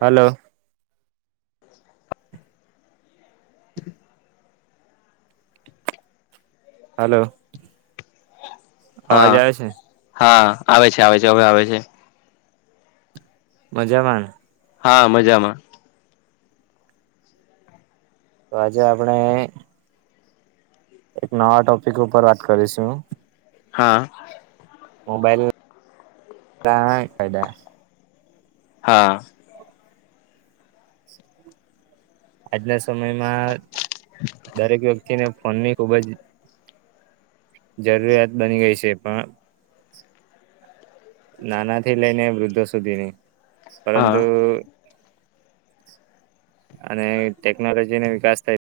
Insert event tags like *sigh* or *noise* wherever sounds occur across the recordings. Hello. Hello. અવાજ હા. આવે છે હા. આવે છે. આવે છે, હવે આવે છે. મજા માં ને? હા, મજામાં. તો આજે આપણે એક નવા ટોપિક ઉપર વાત કરીશું. હા. મોબાઈલ ગણા ફાયદા. હા. આજના સમયમાં દરેક વ્યક્તિને ફોનની ખુબ જ જરૂરિયાત બની ગઈ છે. પણ નાના થી લઈને વૃદ્ધો સુધીની. હા પરંતુ અને ટેક્નોલોજીનો વિકાસ થાય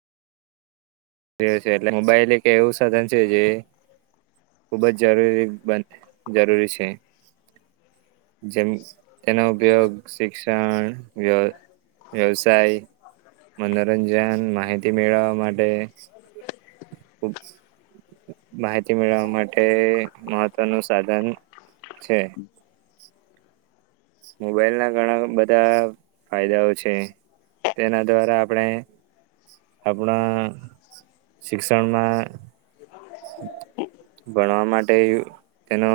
એ છે. એટલે મોબાઈલ કે એવું સાધન છે જે, ખુબ જ જરૂરી બ જરૂરી છે. જેમ તેનો ઉપયોગ શિક્ષણ વ્ય વ્યવસાય મનોરંજન માહિતી મેળવવા માટે. ઓપ્સ. માહિતી મેળવવા માટે મહત્વનું સાધન છે. મોબાઈલ ના ઘણા બધા ફાયદાઓ છે. તેના દ્વારા આપણે આપણા શિક્ષણમાં ભણવા માટે તેનો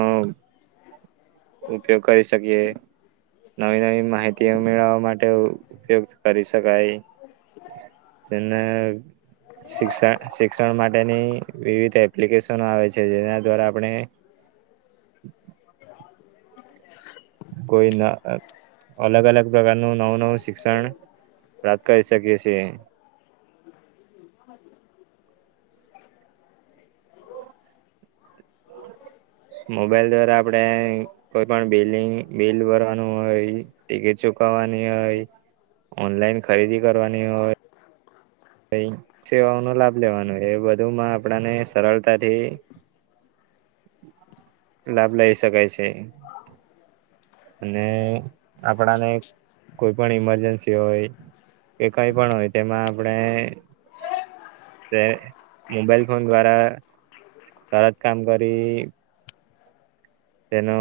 ઉપયોગ કરી શકીએ. નવી નવી માહિતી ઓ મેળવવા માટે ઉપયોગ કરી શકાય. તેને શિક્ષણ શિક્ષણ માટેની વિવિધ એપ્લિકેશન આવે છે, જેના દ્વારા આપણે કોઈ ન અલગ અલગ પ્રકારનું નવું નવું શિક્ષણ સ્ટાર્ટ કરી શકીએ છે. બ *unintelligible* મોબાઈલ દ્વારા આપણે કોઈ પણ બિલિંગ બિલ ભરવાનું હોય, ટિકિટ ચુકવવાની હોય, ઓનલાઈન ખરીદી કરવાની હોય, કઈ સેવાઓનો લાભ લેવાનો એ બધુંમાં આપણાને સરળતાથી લાભ લઇ શકાય છે. અને આપણાને કોઈ પણ ઈમરજન્સી હોય. કે કઈ પણ હોય તેમાં આપણે મોબાઈલ ફોન દ્વારા તરત કામ કરી તેનો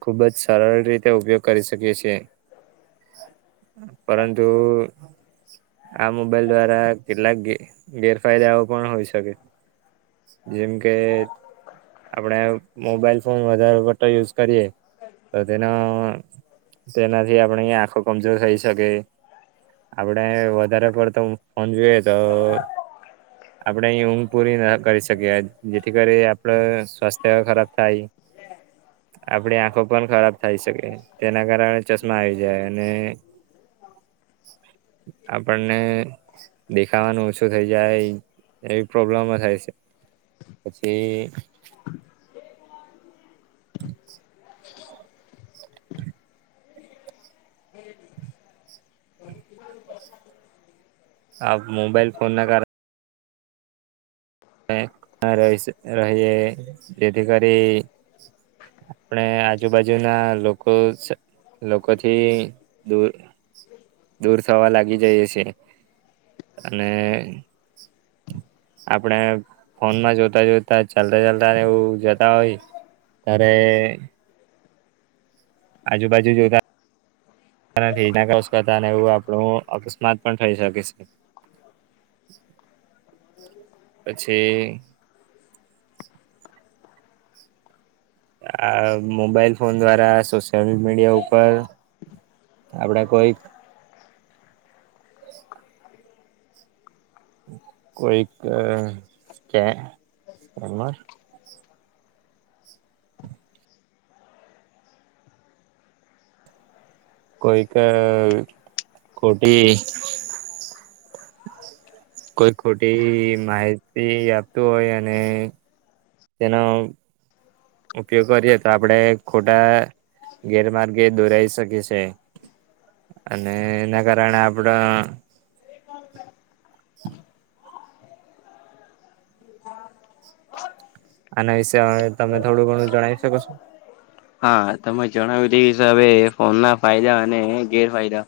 ખુબ જ સરળ રીતે ઉપયોગ કરી શકીએ છીએ. પરંતુ આ મોબાઈલ દ્વારા કેટલાક ગેરફાયદાઓ પણ હોઈ શકે. જેમ કે આપણે મોબાઈલ ફોન વધારે પડતો યુઝ કરીએ, તો તેના તેનાથી આપણી આંખો કમજોર થઈ શકે. આપણે વધારે પડતો ફોન જોઈએ તો આપણે અહીં ઊંઘ પૂરી ના કરી શકીએ. જેથી કરી આપણો સ્વાસ્થ્ય ખરાબ થાય. આપણી આંખો પણ ખરાબ થાય શકે. તેના કારણે ચશ્મા આવી જાય. અને આપણને દેખાવાનું ઓછું થઈ જાય, એવી પ્રોબ્લેમો થાય સે. પછી *inaudible* *inaudible* આપ મોબાઈલ ફોન ના કારણ ણે ના રહી શ રહીએ, જેથી કરી આપણે આજુબાજુ ના લોકો સ લોકોથી દૂર-દૂર થવા લાગી જઈએ છે. અને આપણે ફોન માં જોતા-જોતા, ચાલતા-ચાલતા ને એવું જતા હોય ત્યારેે આજુબાજુ જોતા નથી. *unintelligible* ક્રોસ કરતા ને એવું આપણું અકસ્માત પણ થઈ શકે છે. પછી આ મોબાઈલ ફોન દ્વારા સોશિયલ મીડિયા ઉપર આપણા કોઈ કોઈક અહ *unintelligible* કોઈક ખોટી કોઈ ખોટી માહિતી આપતું હોય, અને તેનો ઉપયોગ કરીએ તો આપણેે ખોટા ગેરમાર્ગે દોરાઈ શકે છે. અને એના કારણે આપણાં *inaudible* આના વિશે તમે થોડું ઘણું જણાવી શકો છો? હા. તમે જણાવયુ તે હિસાબે ફોન ના ફાયદા અને ગેરફાયદા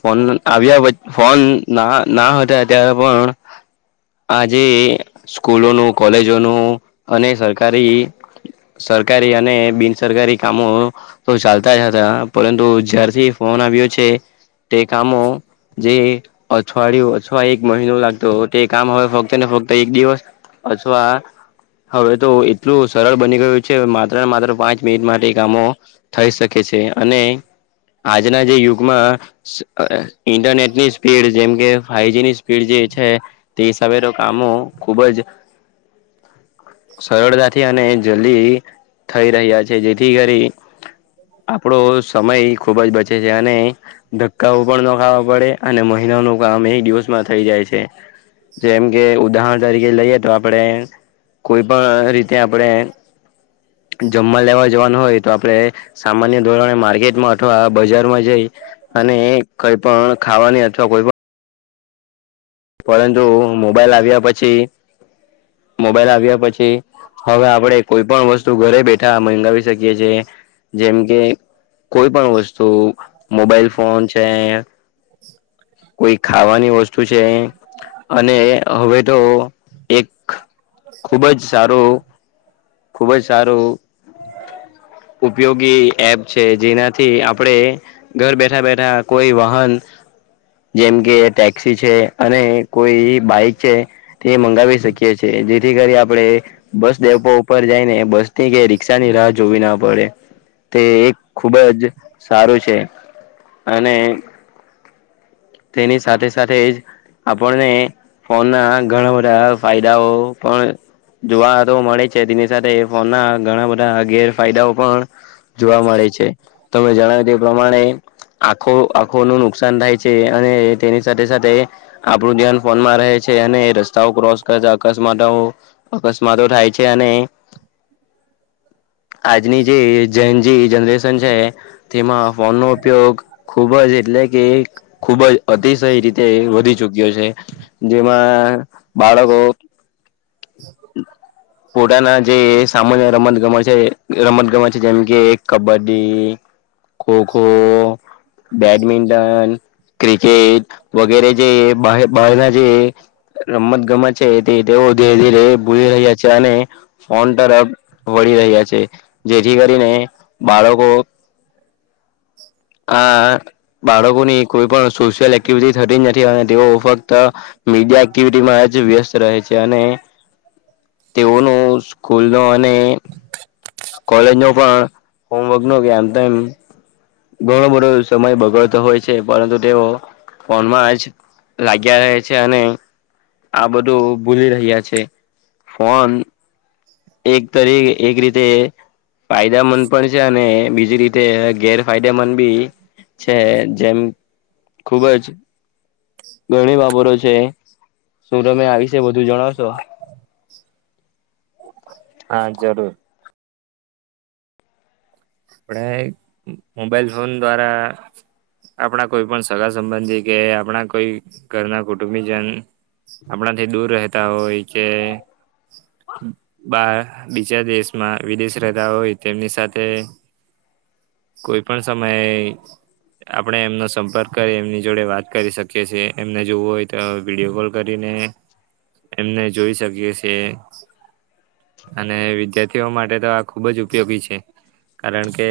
ફોન આવ્યા પછ ફોન ના હ ના હતા ત્યારે પણ આજે સ્કૂલોનું, કોલેજોનું અને સરકારી સરકારી અને બિનસરકારી કામો તો ચાલતા જ હતા. પરંતુ જ્યારથી ફોન આવ્યો છે તે કામો જે અથવાડિયું અથવા એક મહિનો લાગતો, તે કામ હવે ફક્ત ને એક દિવસ અથવા હવે તો એટલું સરળ બની ગયું છે. માત્ર ને માત્ર પાંચ મિનિટ માટે કામો થઈ શકે છે. અને આજના જે યુગમાં સ અહ ઇન્ટરનેટની સ્પીડ જેમ કે ફાઈવ જી ની સ્પીડ જે છે તે હિસાબે તો કામો ખુબ જ *inaudible* સરળતાથી અને જલ્દી થઈ રહ્યા છે. જેથી કરી આપણો સમય ખુબ જ બચે છે. અને ધક્કાઓ પણ ન ખાવા પડે, અને મહિનાનું કામ એક દિવસમાં થઈ જાય છે. જેમ કે ઉદાહરણ તરીકે લઈએ તો આપડે કોઈ પણ રીતે આપડે જમવા લેવા જવાનું હોય તો આપણે સામાન્ય ધોરણે માર્કેટમાં અથવા બજારમાં જઈ અને કઈ પણ ખાવાની અથવા કોઈ પણ પરંતુ મોબાઈલ આવ્યા પછી મોબાઈલ આવ્યા પછી હવે આપણેે કોઈ પણ વસ્તુ ઘરે બેઠા મંગાવી શકીએ છેએ જેમ કે કોઈ પણ વસ્તુ મોબાઈલ ફોન છે કોઈ ખાવાની વસ્તુ છે એ અને હવે તો એક ખુબ જ સારું ખૂબ જ સારું ઉપયોગી એપ છે જેનાથી આપણે ઘર બેઠા બેઠા કોઈ વાહન જેમ કે ટેક્સી છે અને કોઈ બાઈક છે તે મંગાવી શકીએ છેએ જેથી કરી આપણે બસ ડેપો ઉપર જઈ ને બસ ની કે રિક્ષા ની રાહ જોવી ના પડે. તે એક ખૂબ જ સારું છે અને તેની સાથે સાથે એ જ આપણને ફોન ના ઘણા બધા ફાયદાઓ પણ જોવા તો મળે છે તેની સાથે ફોન ના ઘણા બધા ગેરફાયદાઓ પણ જોવા મળે છે તમે જણાવ્યું તે પ્રમાણે આખો આખો નું નુકસાન થાય છે. અને તેની સાથે સાથે આપડું ધ્યાન ફોનમાં રહે છે અને રસ્તાઓ ક્રોસ કરતા અકસ્માતો અકસ્માતો થાય છે અને *inaudible* આજની જે જેનજી જનરેશન છે તેમાં ફોનનો ઉપયોગ ખૂબ જ એટલે કે એક ખૂબ જ અતિશય રીતે વધી ચૂક્યો છે જેમાં બાળકો *inaudible* *inaudible* પોતાના જે સામાન્ય રમત ગમત છે રમત ગમત છે જેમ કે કબડ્ડી ખોખો બેડમિન્ટન ક્રિકેટ વગેરે જે બહ-બહારના જે રમત ગમત છે એ તેઓ ધીરે ધીરે ભૂલી રહ્યા છે અને ફોન તરફ વળી રહ્યા છે જેથી કરીને બાળકો *inaudible* આ બાળકોની કોઈ પણ સોશિયલ એક્ટિવિટી થતી જ નથી અને તેઓ ફક્ત મીડિયા એક્ટિવિટીમાં જ વ્યસ્ત રહે છે અને તેઓનો સ્કૂલ નો અને કોલેજ નો પણ હોમવર્ક નો કે આમ તેમ ઘણો બધો સમય બગડતો હોય છે પરંતુ તેઓ ફોનમાં જ લાગ્યા રહે છે અને આ બધું ભૂલી રહ્યા છે ફોન એક તરી એક રીતે *unintelligible* પણ છે અને બીજી રીતે ગેર ફાયદેમંદ બી છે જેમ ખુબ જ ઘણી બાબતો છે સુ તમે આવી જ વિશે વધું જણાવશો? હા જરૂર આપણે મોબાઈલ ફોન દ્વારા આપણા કોઈ પણ સગા સંબંધી કે આપણા કોઈ ઘરના કુટુંબી જન આપણાથી દૂર રહેતા હોય કે બા બીજા દેશમાં વિદેશ રહેતા હોય તેમની સાથે કોઈ પણ સમયે આપણે એમનો સંપર્ક કરી એમની જોડે વાત કરી શકીએ છીએ એમને જોવું હોય તો વિડીયો કોલ કરીને એમને જોઈ શકીએ છીએ. અને વિદ્યાર્થીઓ માટે તો આ ખુબ જ ઉપયોગી છે. કારણ કે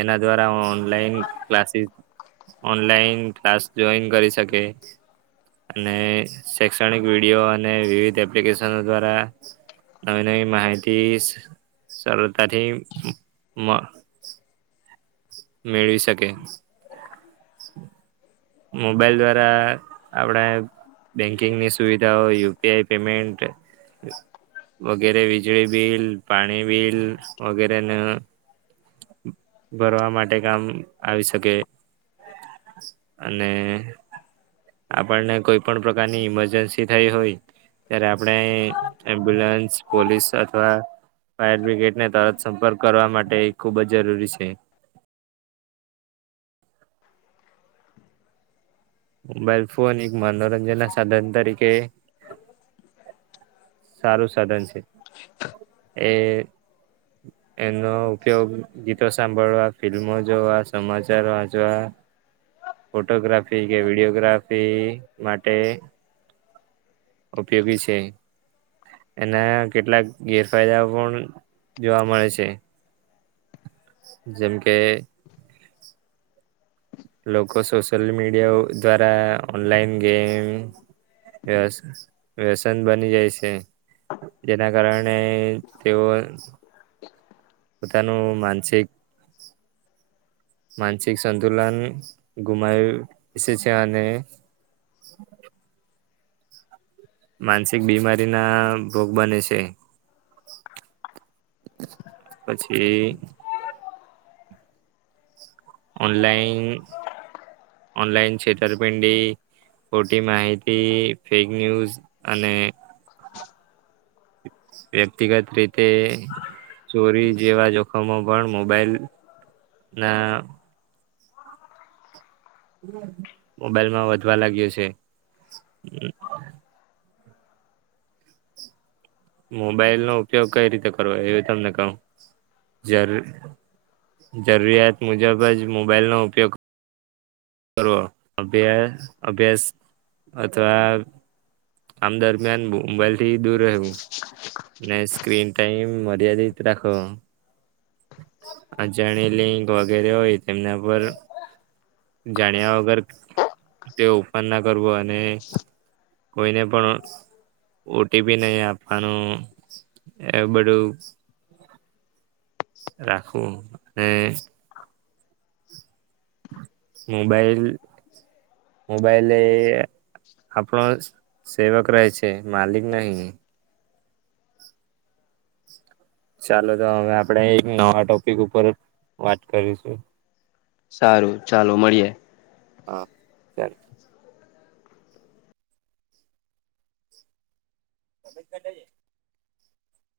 એના દ્વારા online classes online class join કરી શકે. અને શૈક્ષણિક વિડીયો અને વિવિધ એપ્લિકેશનો દ્વારા નવી નવી માહિતિ સ સરળતાથી મ મેળવી શકે. મોબાઈલ દ્વારા આપણે બેન્કિંગની સુવિધાઓ યુપીઆઈ પેમેન્ટ વગેરે વીજળી બિલ પાણી બિલ વગેરે ન ભરવા માટે કામ આવી શકે. અને આપણને કોઈ પણ પ્રકારની ઈમરજન્સી થઈ હોય. ત્યારે આપણે એમ્બ્યુલન્સ પોલીસ અથવા ફાયર બ્રિગેડને તરત સંપર્ક કરવા માટે એ ખુબ જ જરૂરી છે. મોબાઈલ ફોન એક મનોરંજન ના સાધન તરીકે સારું સાધન છે એ એમનો ઉપયોગ ગીતો સાંભળવા ફિલ્મો જોવા સમાચારો વાંચવા ફોટોગ્રાફી કે વિડીયોગ્રાફી માટે ઉપયોગી છે. એના કેટલાક ગેરફાયદાઓ પણ જોવા મળે છે. જેમ કે લોકો સોશિયલ મીડિયા દ્વારા ઓનલાઈન ગેમ વ્યસ વ્યસન બની જાય છે. જેના કારણે તેઓ જ પોતાનું માનસિક માનસિક સંતુલન ગુમાય વિશે છે અને માનસિક બીમારીના ભોગ બને છે. પછી ઓનલાઈન ઓનલાઈન છેતરપિંડી ખોટી માહિતી ફેક ન્યૂઝ અને વ્યક્તિગત રીતે ચોરી જેવા જોખમો પણ મોબાઈલ ના મોબાઈલમાં વધવા લાગ્યો છે હમ્મ. મોબાઈલનો ઉપયોગ કઈ રીતે કરવો એ તમને કવ જર જરૂરિયાત મુજબ જ મોબાઈલ નો ઉપયોગ કરવો અભ્યાસ અભ્યાસ અથવા આમ દરમિયાન, મોબાઈલ થી દૂર રહેવું. ને સ્ક્રીન ટાઈમ મર્યાદિત રાખવો. અજાણી લિંક વગેરે હોય, તેમના પર જાણ્યા વગર, તે ઓપન ના કરવો, અને કોઈને પણ ઓ ટી પી નહી આપવાનું, એવુ બધું રાખવું ને મોબાઈલ, મોબાઈલ એ આપણોજ સેવક રહે છે, માલિક નહિ. ચાલોતો હવે આપણેે એક નવા ટોપિક ઉપર વાત કરીશું. સારું, ચાલો મળીએે. હા ત્યારે. *inaudible*